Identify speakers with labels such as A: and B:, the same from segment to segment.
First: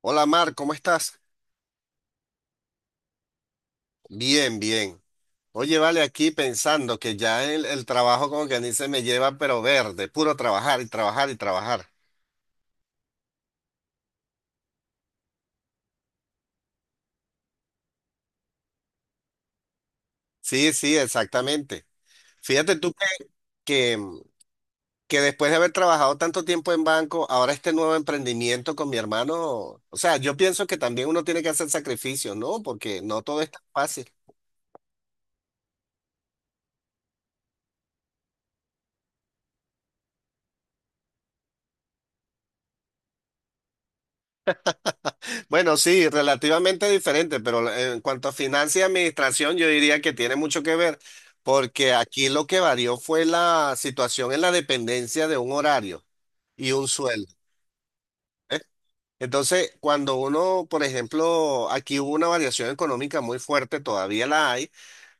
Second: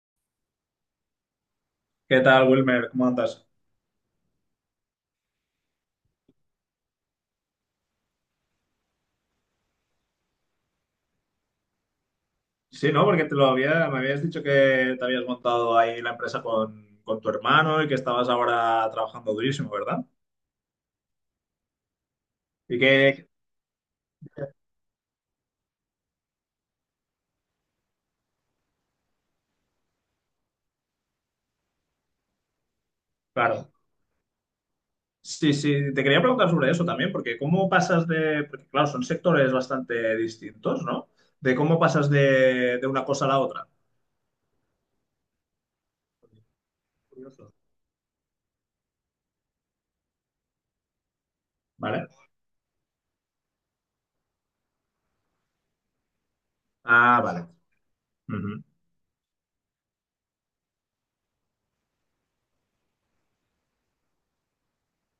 A: Hola Mar, ¿cómo estás?
B: ¿Qué tal, Wilmer? ¿Cómo andas?
A: Bien, bien. Oye, vale, aquí pensando que ya el trabajo como que a se me lleva pero verde, puro trabajar y trabajar y trabajar.
B: Sí, ¿no? Porque me habías dicho que te habías montado ahí la empresa con tu hermano y que estabas ahora trabajando durísimo, ¿verdad?
A: Sí, sí, exactamente. Fíjate
B: Y
A: tú
B: que,
A: que, que después de haber trabajado tanto tiempo en banco, ahora este nuevo emprendimiento con mi hermano, o sea, yo pienso que también uno tiene que hacer sacrificios, ¿no? Porque no todo es tan
B: claro,
A: fácil.
B: sí, te quería preguntar sobre eso también, porque porque claro, son sectores bastante distintos, ¿no? De cómo pasas de una cosa a la otra.
A: Bueno, sí, relativamente diferente,
B: Curioso.
A: pero en cuanto a finanzas y administración, yo diría que tiene mucho que ver, porque
B: ¿Vale?
A: aquí lo que varió fue la situación en la dependencia de un horario y un
B: Ah,
A: sueldo.
B: vale.
A: ¿Eh?
B: Ujú.
A: Entonces, cuando uno, por ejemplo, aquí hubo una variación económica muy fuerte, todavía la hay,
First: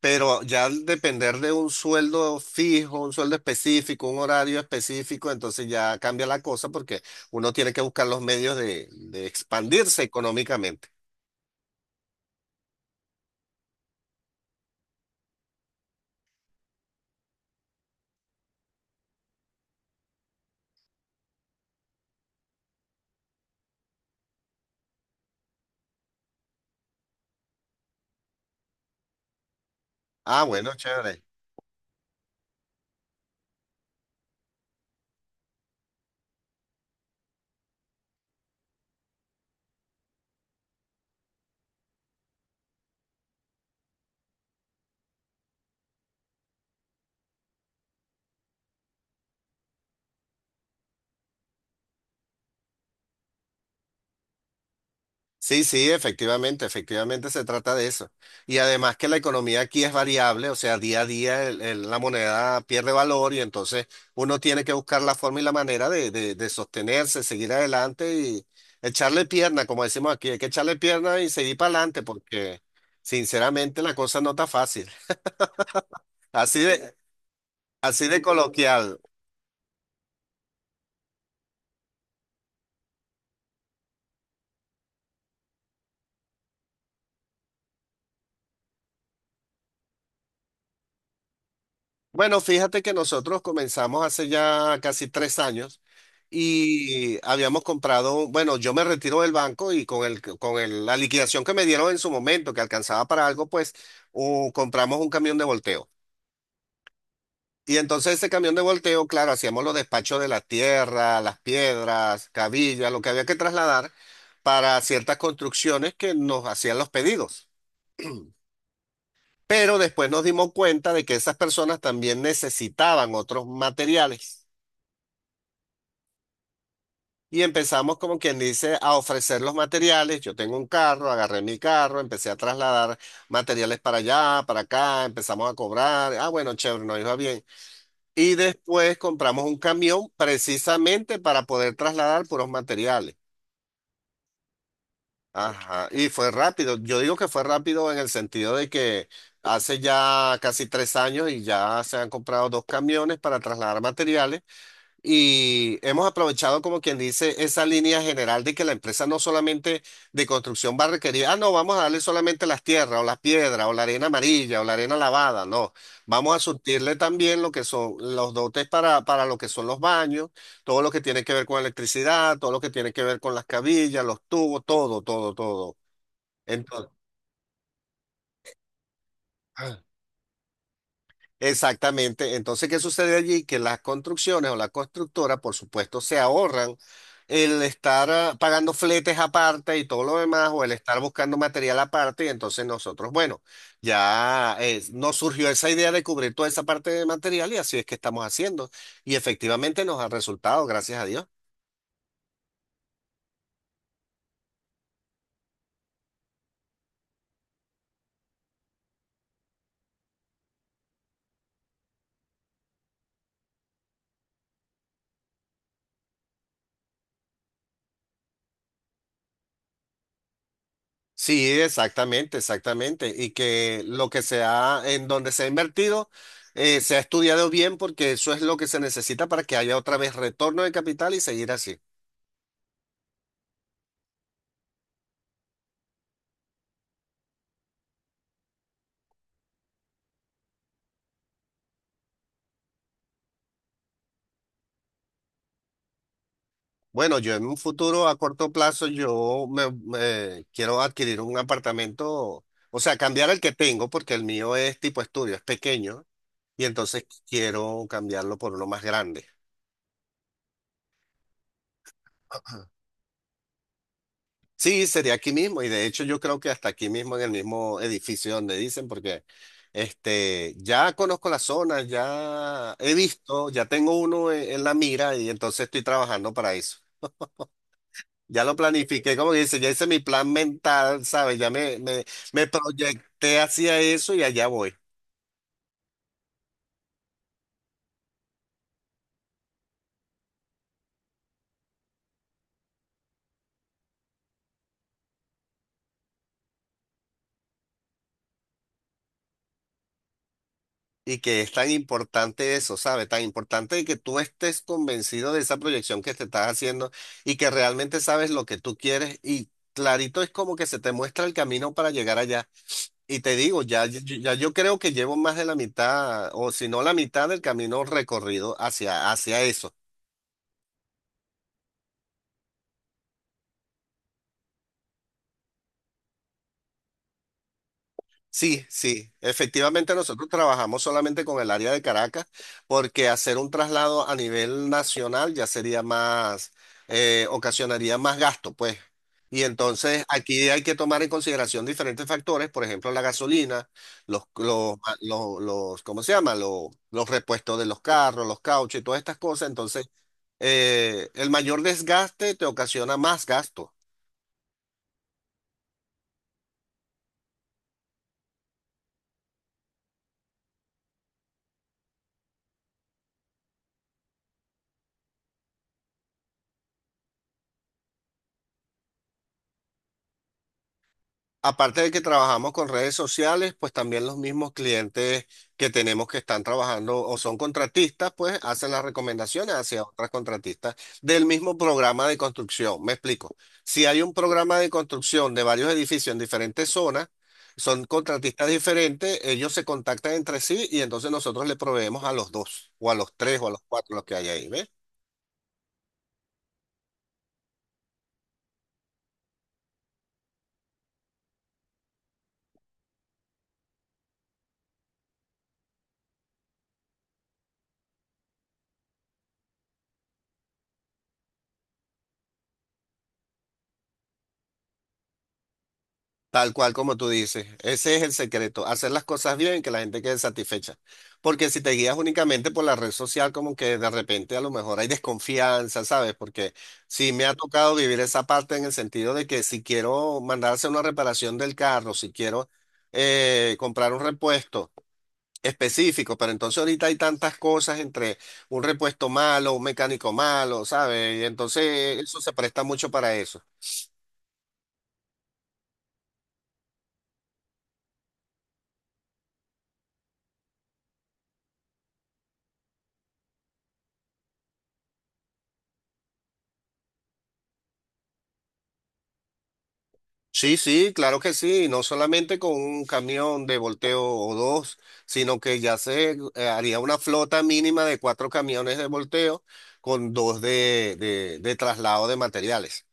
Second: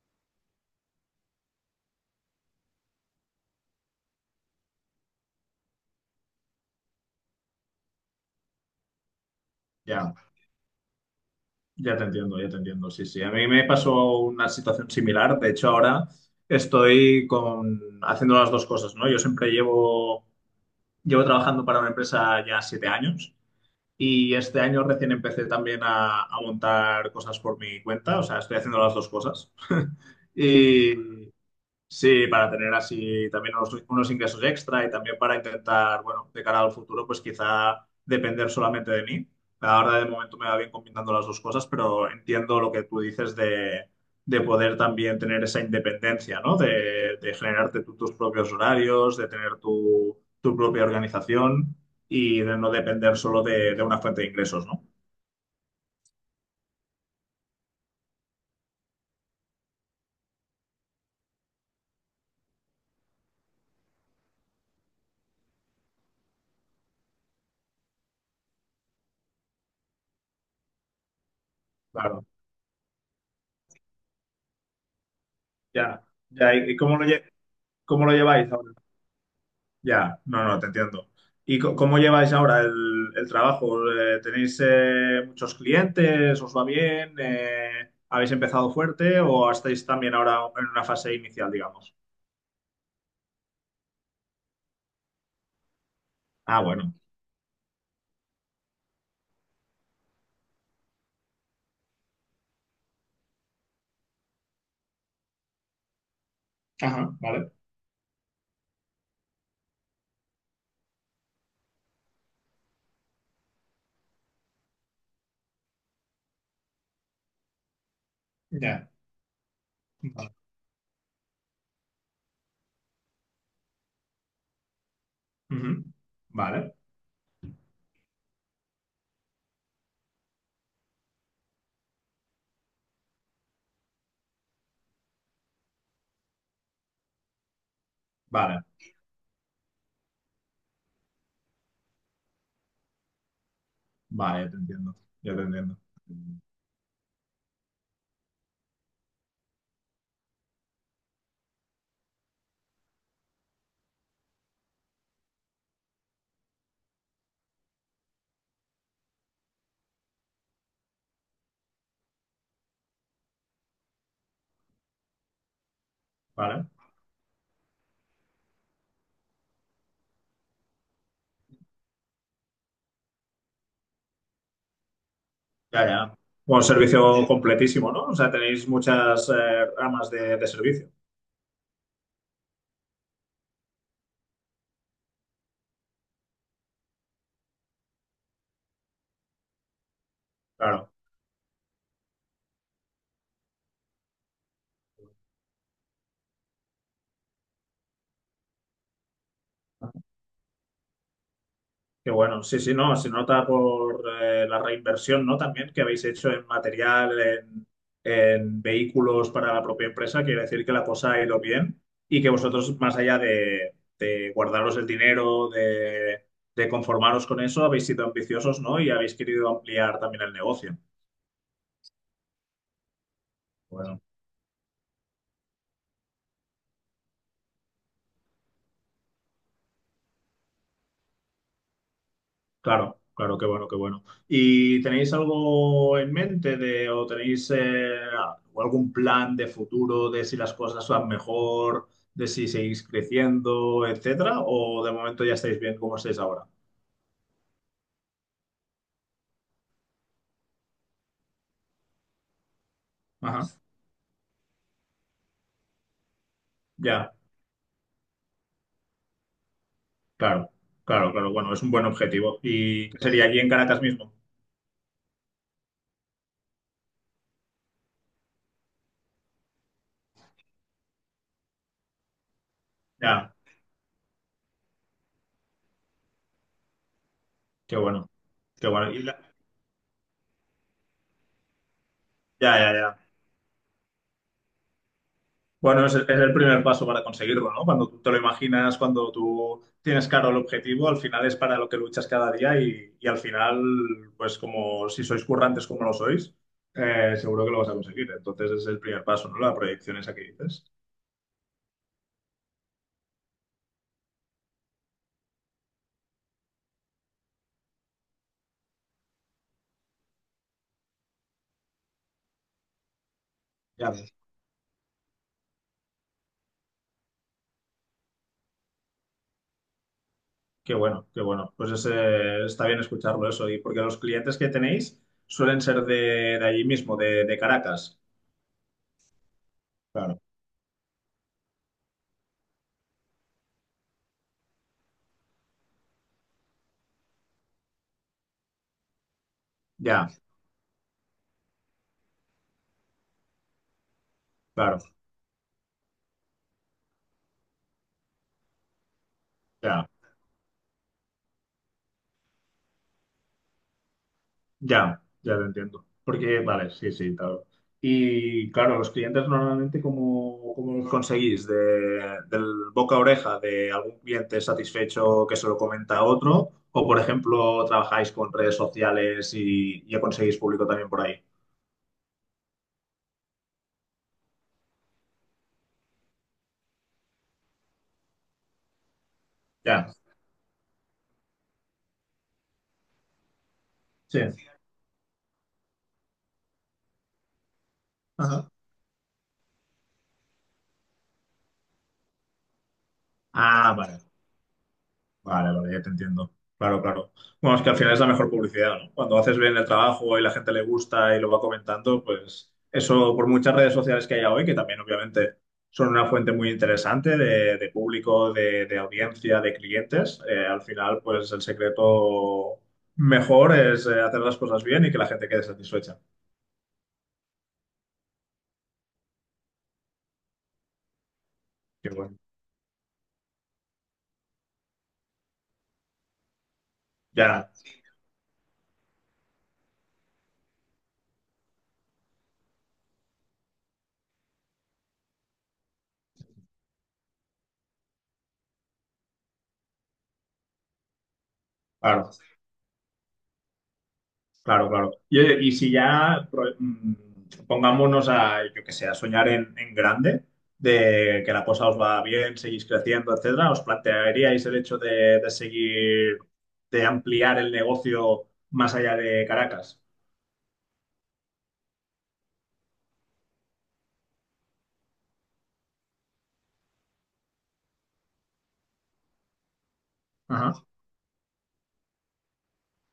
A: pero ya al depender de un sueldo fijo, un sueldo específico, un horario específico, entonces ya cambia la cosa porque uno tiene que buscar los medios de expandirse
B: Ya.
A: económicamente.
B: Ya te entiendo, ya te entiendo. Sí, sí. A mí me pasó una situación similar. De hecho, ahora haciendo las dos cosas, ¿no? Llevo trabajando para una empresa ya 7 años y este año recién empecé también a montar cosas por mi cuenta. O sea, estoy haciendo las dos cosas.
A: Ah, bueno,
B: Y,
A: chévere.
B: sí, para tener así también unos ingresos extra y también para intentar, bueno, de cara al futuro, pues quizá depender solamente de mí. Ahora de momento me va bien combinando las dos cosas, pero entiendo lo que tú dices de poder también tener esa independencia, ¿no? De generarte tú tus propios horarios, de tener tu propia organización y de no depender solo de una fuente de ingresos, ¿no?
A: Sí, sí, efectivamente, efectivamente se trata de eso. Y además que la economía aquí es variable, o sea, día a día la moneda pierde valor y entonces uno tiene que buscar la forma y la manera de sostenerse, seguir adelante y echarle pierna, como decimos aquí, hay que echarle pierna y seguir para adelante
B: Claro,
A: porque sinceramente la cosa no está fácil.
B: ya, ya.
A: Así
B: ¿Y
A: de,
B: cómo
A: así
B: lo
A: de
B: lleváis ahora?
A: coloquial.
B: Ya, no, no, te entiendo. ¿Y cómo lleváis ahora el trabajo? ¿Tenéis muchos clientes? ¿Os va bien? ¿Habéis empezado fuerte o estáis también ahora en una fase inicial, digamos?
A: Bueno, fíjate que nosotros comenzamos hace ya casi 3 años
B: Ah, bueno.
A: y habíamos comprado, bueno, yo me retiro del banco y la liquidación que me dieron en su momento, que alcanzaba para algo, pues compramos un camión de volteo.
B: Ajá, vale.
A: Y entonces ese camión de volteo, claro, hacíamos los despachos de la tierra, las piedras, cabillas, lo que había que trasladar para ciertas construcciones que nos hacían los pedidos.
B: Ya.
A: Pero después nos
B: Vale.
A: dimos cuenta de que esas personas también necesitaban otros materiales.
B: Ujú. Vale,
A: Y empezamos, como quien dice, a ofrecer los materiales. Yo tengo un carro, agarré mi carro, empecé a trasladar materiales para allá, para acá, empezamos a cobrar. Ah, bueno, chévere, nos iba bien. Y
B: vale,
A: después compramos un camión precisamente para poder trasladar puros materiales.
B: vale, ya te entiendo. Ya te entiendo.
A: Ajá, y fue rápido. Yo digo que fue rápido en el sentido de que hace ya casi 3 años y ya se han comprado dos camiones para trasladar materiales. Y hemos aprovechado, como quien dice, esa línea general de que la empresa no solamente de construcción va a requerir, ah, no, vamos a darle solamente las tierras o las piedras o la arena amarilla o la arena lavada, no, vamos a
B: Vale,
A: surtirle también lo que son los dotes para lo que son los baños, todo lo que tiene que ver con electricidad, todo lo que tiene que ver con las cabillas, los tubos, todo, todo, todo.
B: ya, ya. Bueno,
A: Entonces,
B: servicio completísimo, ¿no? O sea, tenéis muchas ramas de servicio.
A: Exactamente. Entonces, ¿qué sucede allí? Que las construcciones o la constructora, por supuesto, se ahorran el estar pagando fletes aparte y todo lo demás, o el
B: Claro.
A: estar buscando material aparte, y entonces nosotros, bueno, ya nos surgió esa idea de cubrir toda esa parte de material y así es que estamos haciendo. Y efectivamente nos ha resultado, gracias a Dios.
B: Qué bueno, sí, sí, no, se nota por la reinversión, ¿no? También que habéis hecho en material, en vehículos para la propia empresa, quiere decir que la cosa ha ido bien y que vosotros, más allá de guardaros el dinero, de conformaros con eso, habéis sido ambiciosos, ¿no? Y habéis querido ampliar también el negocio.
A: Sí, exactamente, exactamente. Y que
B: Bueno.
A: lo que se ha, en donde se ha invertido, se ha estudiado bien porque eso es lo que se necesita para que haya otra vez retorno de capital y seguir así.
B: Claro, claro, qué bueno, qué bueno. ¿Y tenéis algo en mente de, o tenéis o algún plan de futuro de si las cosas van mejor, de si seguís creciendo, etcétera? ¿O de momento ya estáis bien como estáis ahora?
A: Bueno, yo en un futuro a corto plazo, yo me quiero adquirir un apartamento, o sea, cambiar el
B: Ajá,
A: que tengo porque el mío es tipo estudio, es pequeño, y entonces
B: ya,
A: quiero cambiarlo por uno más grande.
B: claro, claro, claro. Bueno, es un buen objetivo. ¿Y qué sería aquí en Caracas mismo?
A: Sí, sería aquí mismo, y de hecho yo creo que hasta aquí mismo en el mismo edificio donde dicen, porque este, ya conozco la zona, ya he
B: Ya,
A: visto, ya tengo uno en la mira y entonces estoy trabajando para eso.
B: qué bueno,
A: Ya lo
B: qué bueno. Y
A: planifiqué, como que dice, ya hice mi plan mental, ¿sabes? Ya me
B: ya, ya, ya.
A: proyecté hacia eso y allá voy.
B: Bueno, es el primer paso para conseguirlo, ¿no? Cuando tú te lo imaginas, cuando tú tienes claro el objetivo, al final es para lo que luchas cada día y al final, pues como si sois currantes como lo sois, seguro que lo vas a conseguir. Entonces es el primer paso, ¿no? La proyección esa que dices.
A: Y que es tan importante eso, ¿sabes? Tan importante de que tú estés convencido de esa proyección que te estás haciendo y que realmente sabes lo que tú quieres y clarito es como que se te muestra el camino para llegar allá. Y te digo, ya,
B: Ya
A: ya,
B: ves.
A: ya yo creo que llevo más de la mitad o si no la mitad del camino recorrido hacia eso.
B: Qué bueno, qué bueno. Pues está bien escucharlo eso. Y porque los clientes que tenéis suelen ser de allí mismo, de Caracas.
A: Sí, sí, efectivamente
B: Claro.
A: nosotros trabajamos solamente con el área de Caracas porque hacer un traslado a nivel nacional ya sería más, ocasionaría más gasto, pues. Y entonces
B: Ya,
A: aquí hay que tomar en consideración diferentes factores, por ejemplo, la gasolina,
B: claro,
A: ¿cómo se llama? Los repuestos de los carros, los cauchos y todas estas cosas.
B: ya.
A: Entonces, el mayor desgaste te ocasiona más gasto.
B: Ya, ya lo entiendo. Porque, vale, sí, sí, claro. Y claro, los clientes normalmente, ¿cómo los conseguís? De, ¿del boca a oreja de algún cliente satisfecho que se lo comenta a otro? ¿O, por ejemplo, trabajáis con redes sociales y conseguís público también por ahí?
A: Aparte de que trabajamos con redes sociales, pues también los mismos clientes que tenemos que están trabajando o son contratistas, pues hacen las recomendaciones hacia
B: Ya,
A: otras contratistas del mismo programa de construcción. Me explico. Si hay un
B: sí.
A: programa de construcción de varios edificios en diferentes zonas, son contratistas
B: Ajá.
A: diferentes, ellos se contactan entre sí y entonces nosotros le proveemos a los dos, o a los tres, o a los
B: Ah,
A: cuatro,
B: vale.
A: los que hay ahí, ¿ves?
B: Vale, vale, ya te entiendo. Claro, claro. Bueno, es que al final es la mejor publicidad, ¿no? Cuando haces bien el trabajo y la gente le gusta y lo va comentando, pues eso por muchas redes sociales que haya hoy, que también obviamente son una fuente muy interesante de público, de audiencia, de clientes, al final pues el secreto mejor es hacer las cosas bien y que la gente quede satisfecha.
A: Tal cual como tú dices, ese es el secreto, hacer las cosas bien que la gente quede satisfecha. Porque si te
B: Qué
A: guías
B: bueno,
A: únicamente por la red social, como que de repente a lo mejor hay desconfianza, ¿sabes? Porque sí me ha
B: ya,
A: tocado vivir esa parte en el sentido de que si quiero mandarse una reparación del carro, si quiero comprar un repuesto específico, pero entonces ahorita hay tantas cosas entre un repuesto malo, un mecánico malo, ¿sabes? Y entonces
B: claro.
A: eso se presta mucho para eso.
B: Claro, claro. Y, oye, y si ya pongámonos a, yo que sé, a soñar en grande, de que la cosa os va bien, seguís creciendo, etcétera, ¿os plantearíais el hecho de seguir, de ampliar el negocio más allá de Caracas?
A: Sí, sí, claro que sí, no solamente con un camión de volteo o dos, sino que ya se haría una flota mínima de cuatro camiones de volteo con dos
B: Ajá.
A: de traslado de materiales.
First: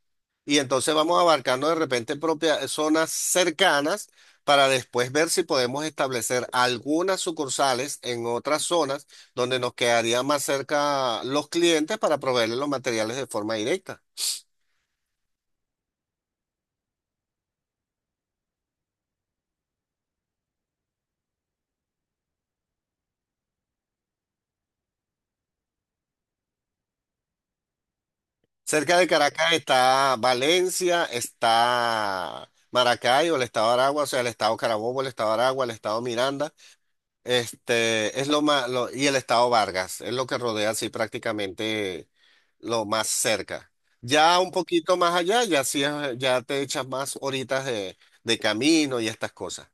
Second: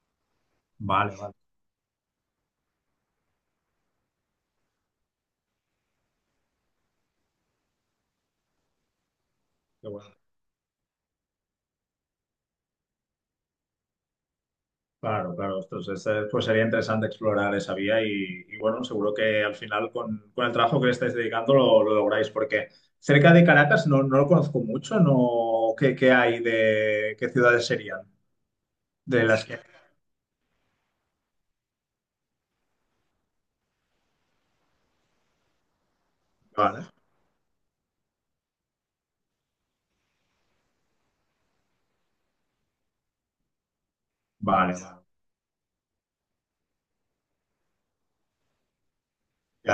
A: Y entonces
B: Vale,
A: vamos
B: vale.
A: abarcando de repente propias zonas cercanas para después ver si podemos establecer algunas sucursales en otras zonas donde nos
B: Qué bueno.
A: quedaría más cerca los clientes para proveerles los materiales de forma directa.
B: Claro, claro. Entonces, pues sería interesante explorar esa vía y, bueno, seguro que al final con el trabajo que le estáis dedicando lo lográis, porque cerca de Caracas no, no lo conozco mucho, no, qué hay de, qué ciudades serían?
A: Cerca de
B: De las
A: Caracas
B: que...
A: está Valencia, está Maracaibo, el estado de Aragua, o sea, el estado Carabobo, el estado de Aragua, el estado Miranda,
B: Vale,
A: este, es lo más, y el estado Vargas, es lo que rodea así prácticamente lo más cerca. Ya un poquito
B: vale,
A: más allá, ya sí ya te echas más horitas de camino y estas cosas.
B: ya,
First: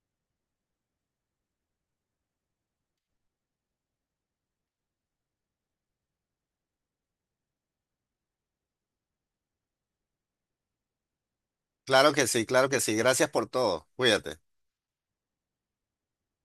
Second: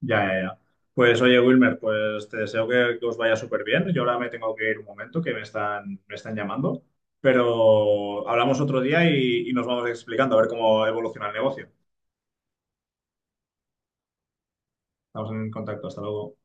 B: ya. Pues oye, Wilmer, pues te deseo que os vaya súper bien. Yo ahora me tengo que ir un momento, que me están llamando, pero hablamos otro día y nos vamos explicando a ver cómo evoluciona el negocio.
A: Claro que sí, claro que sí. Gracias por todo. Cuídate.
B: Estamos en contacto, hasta luego.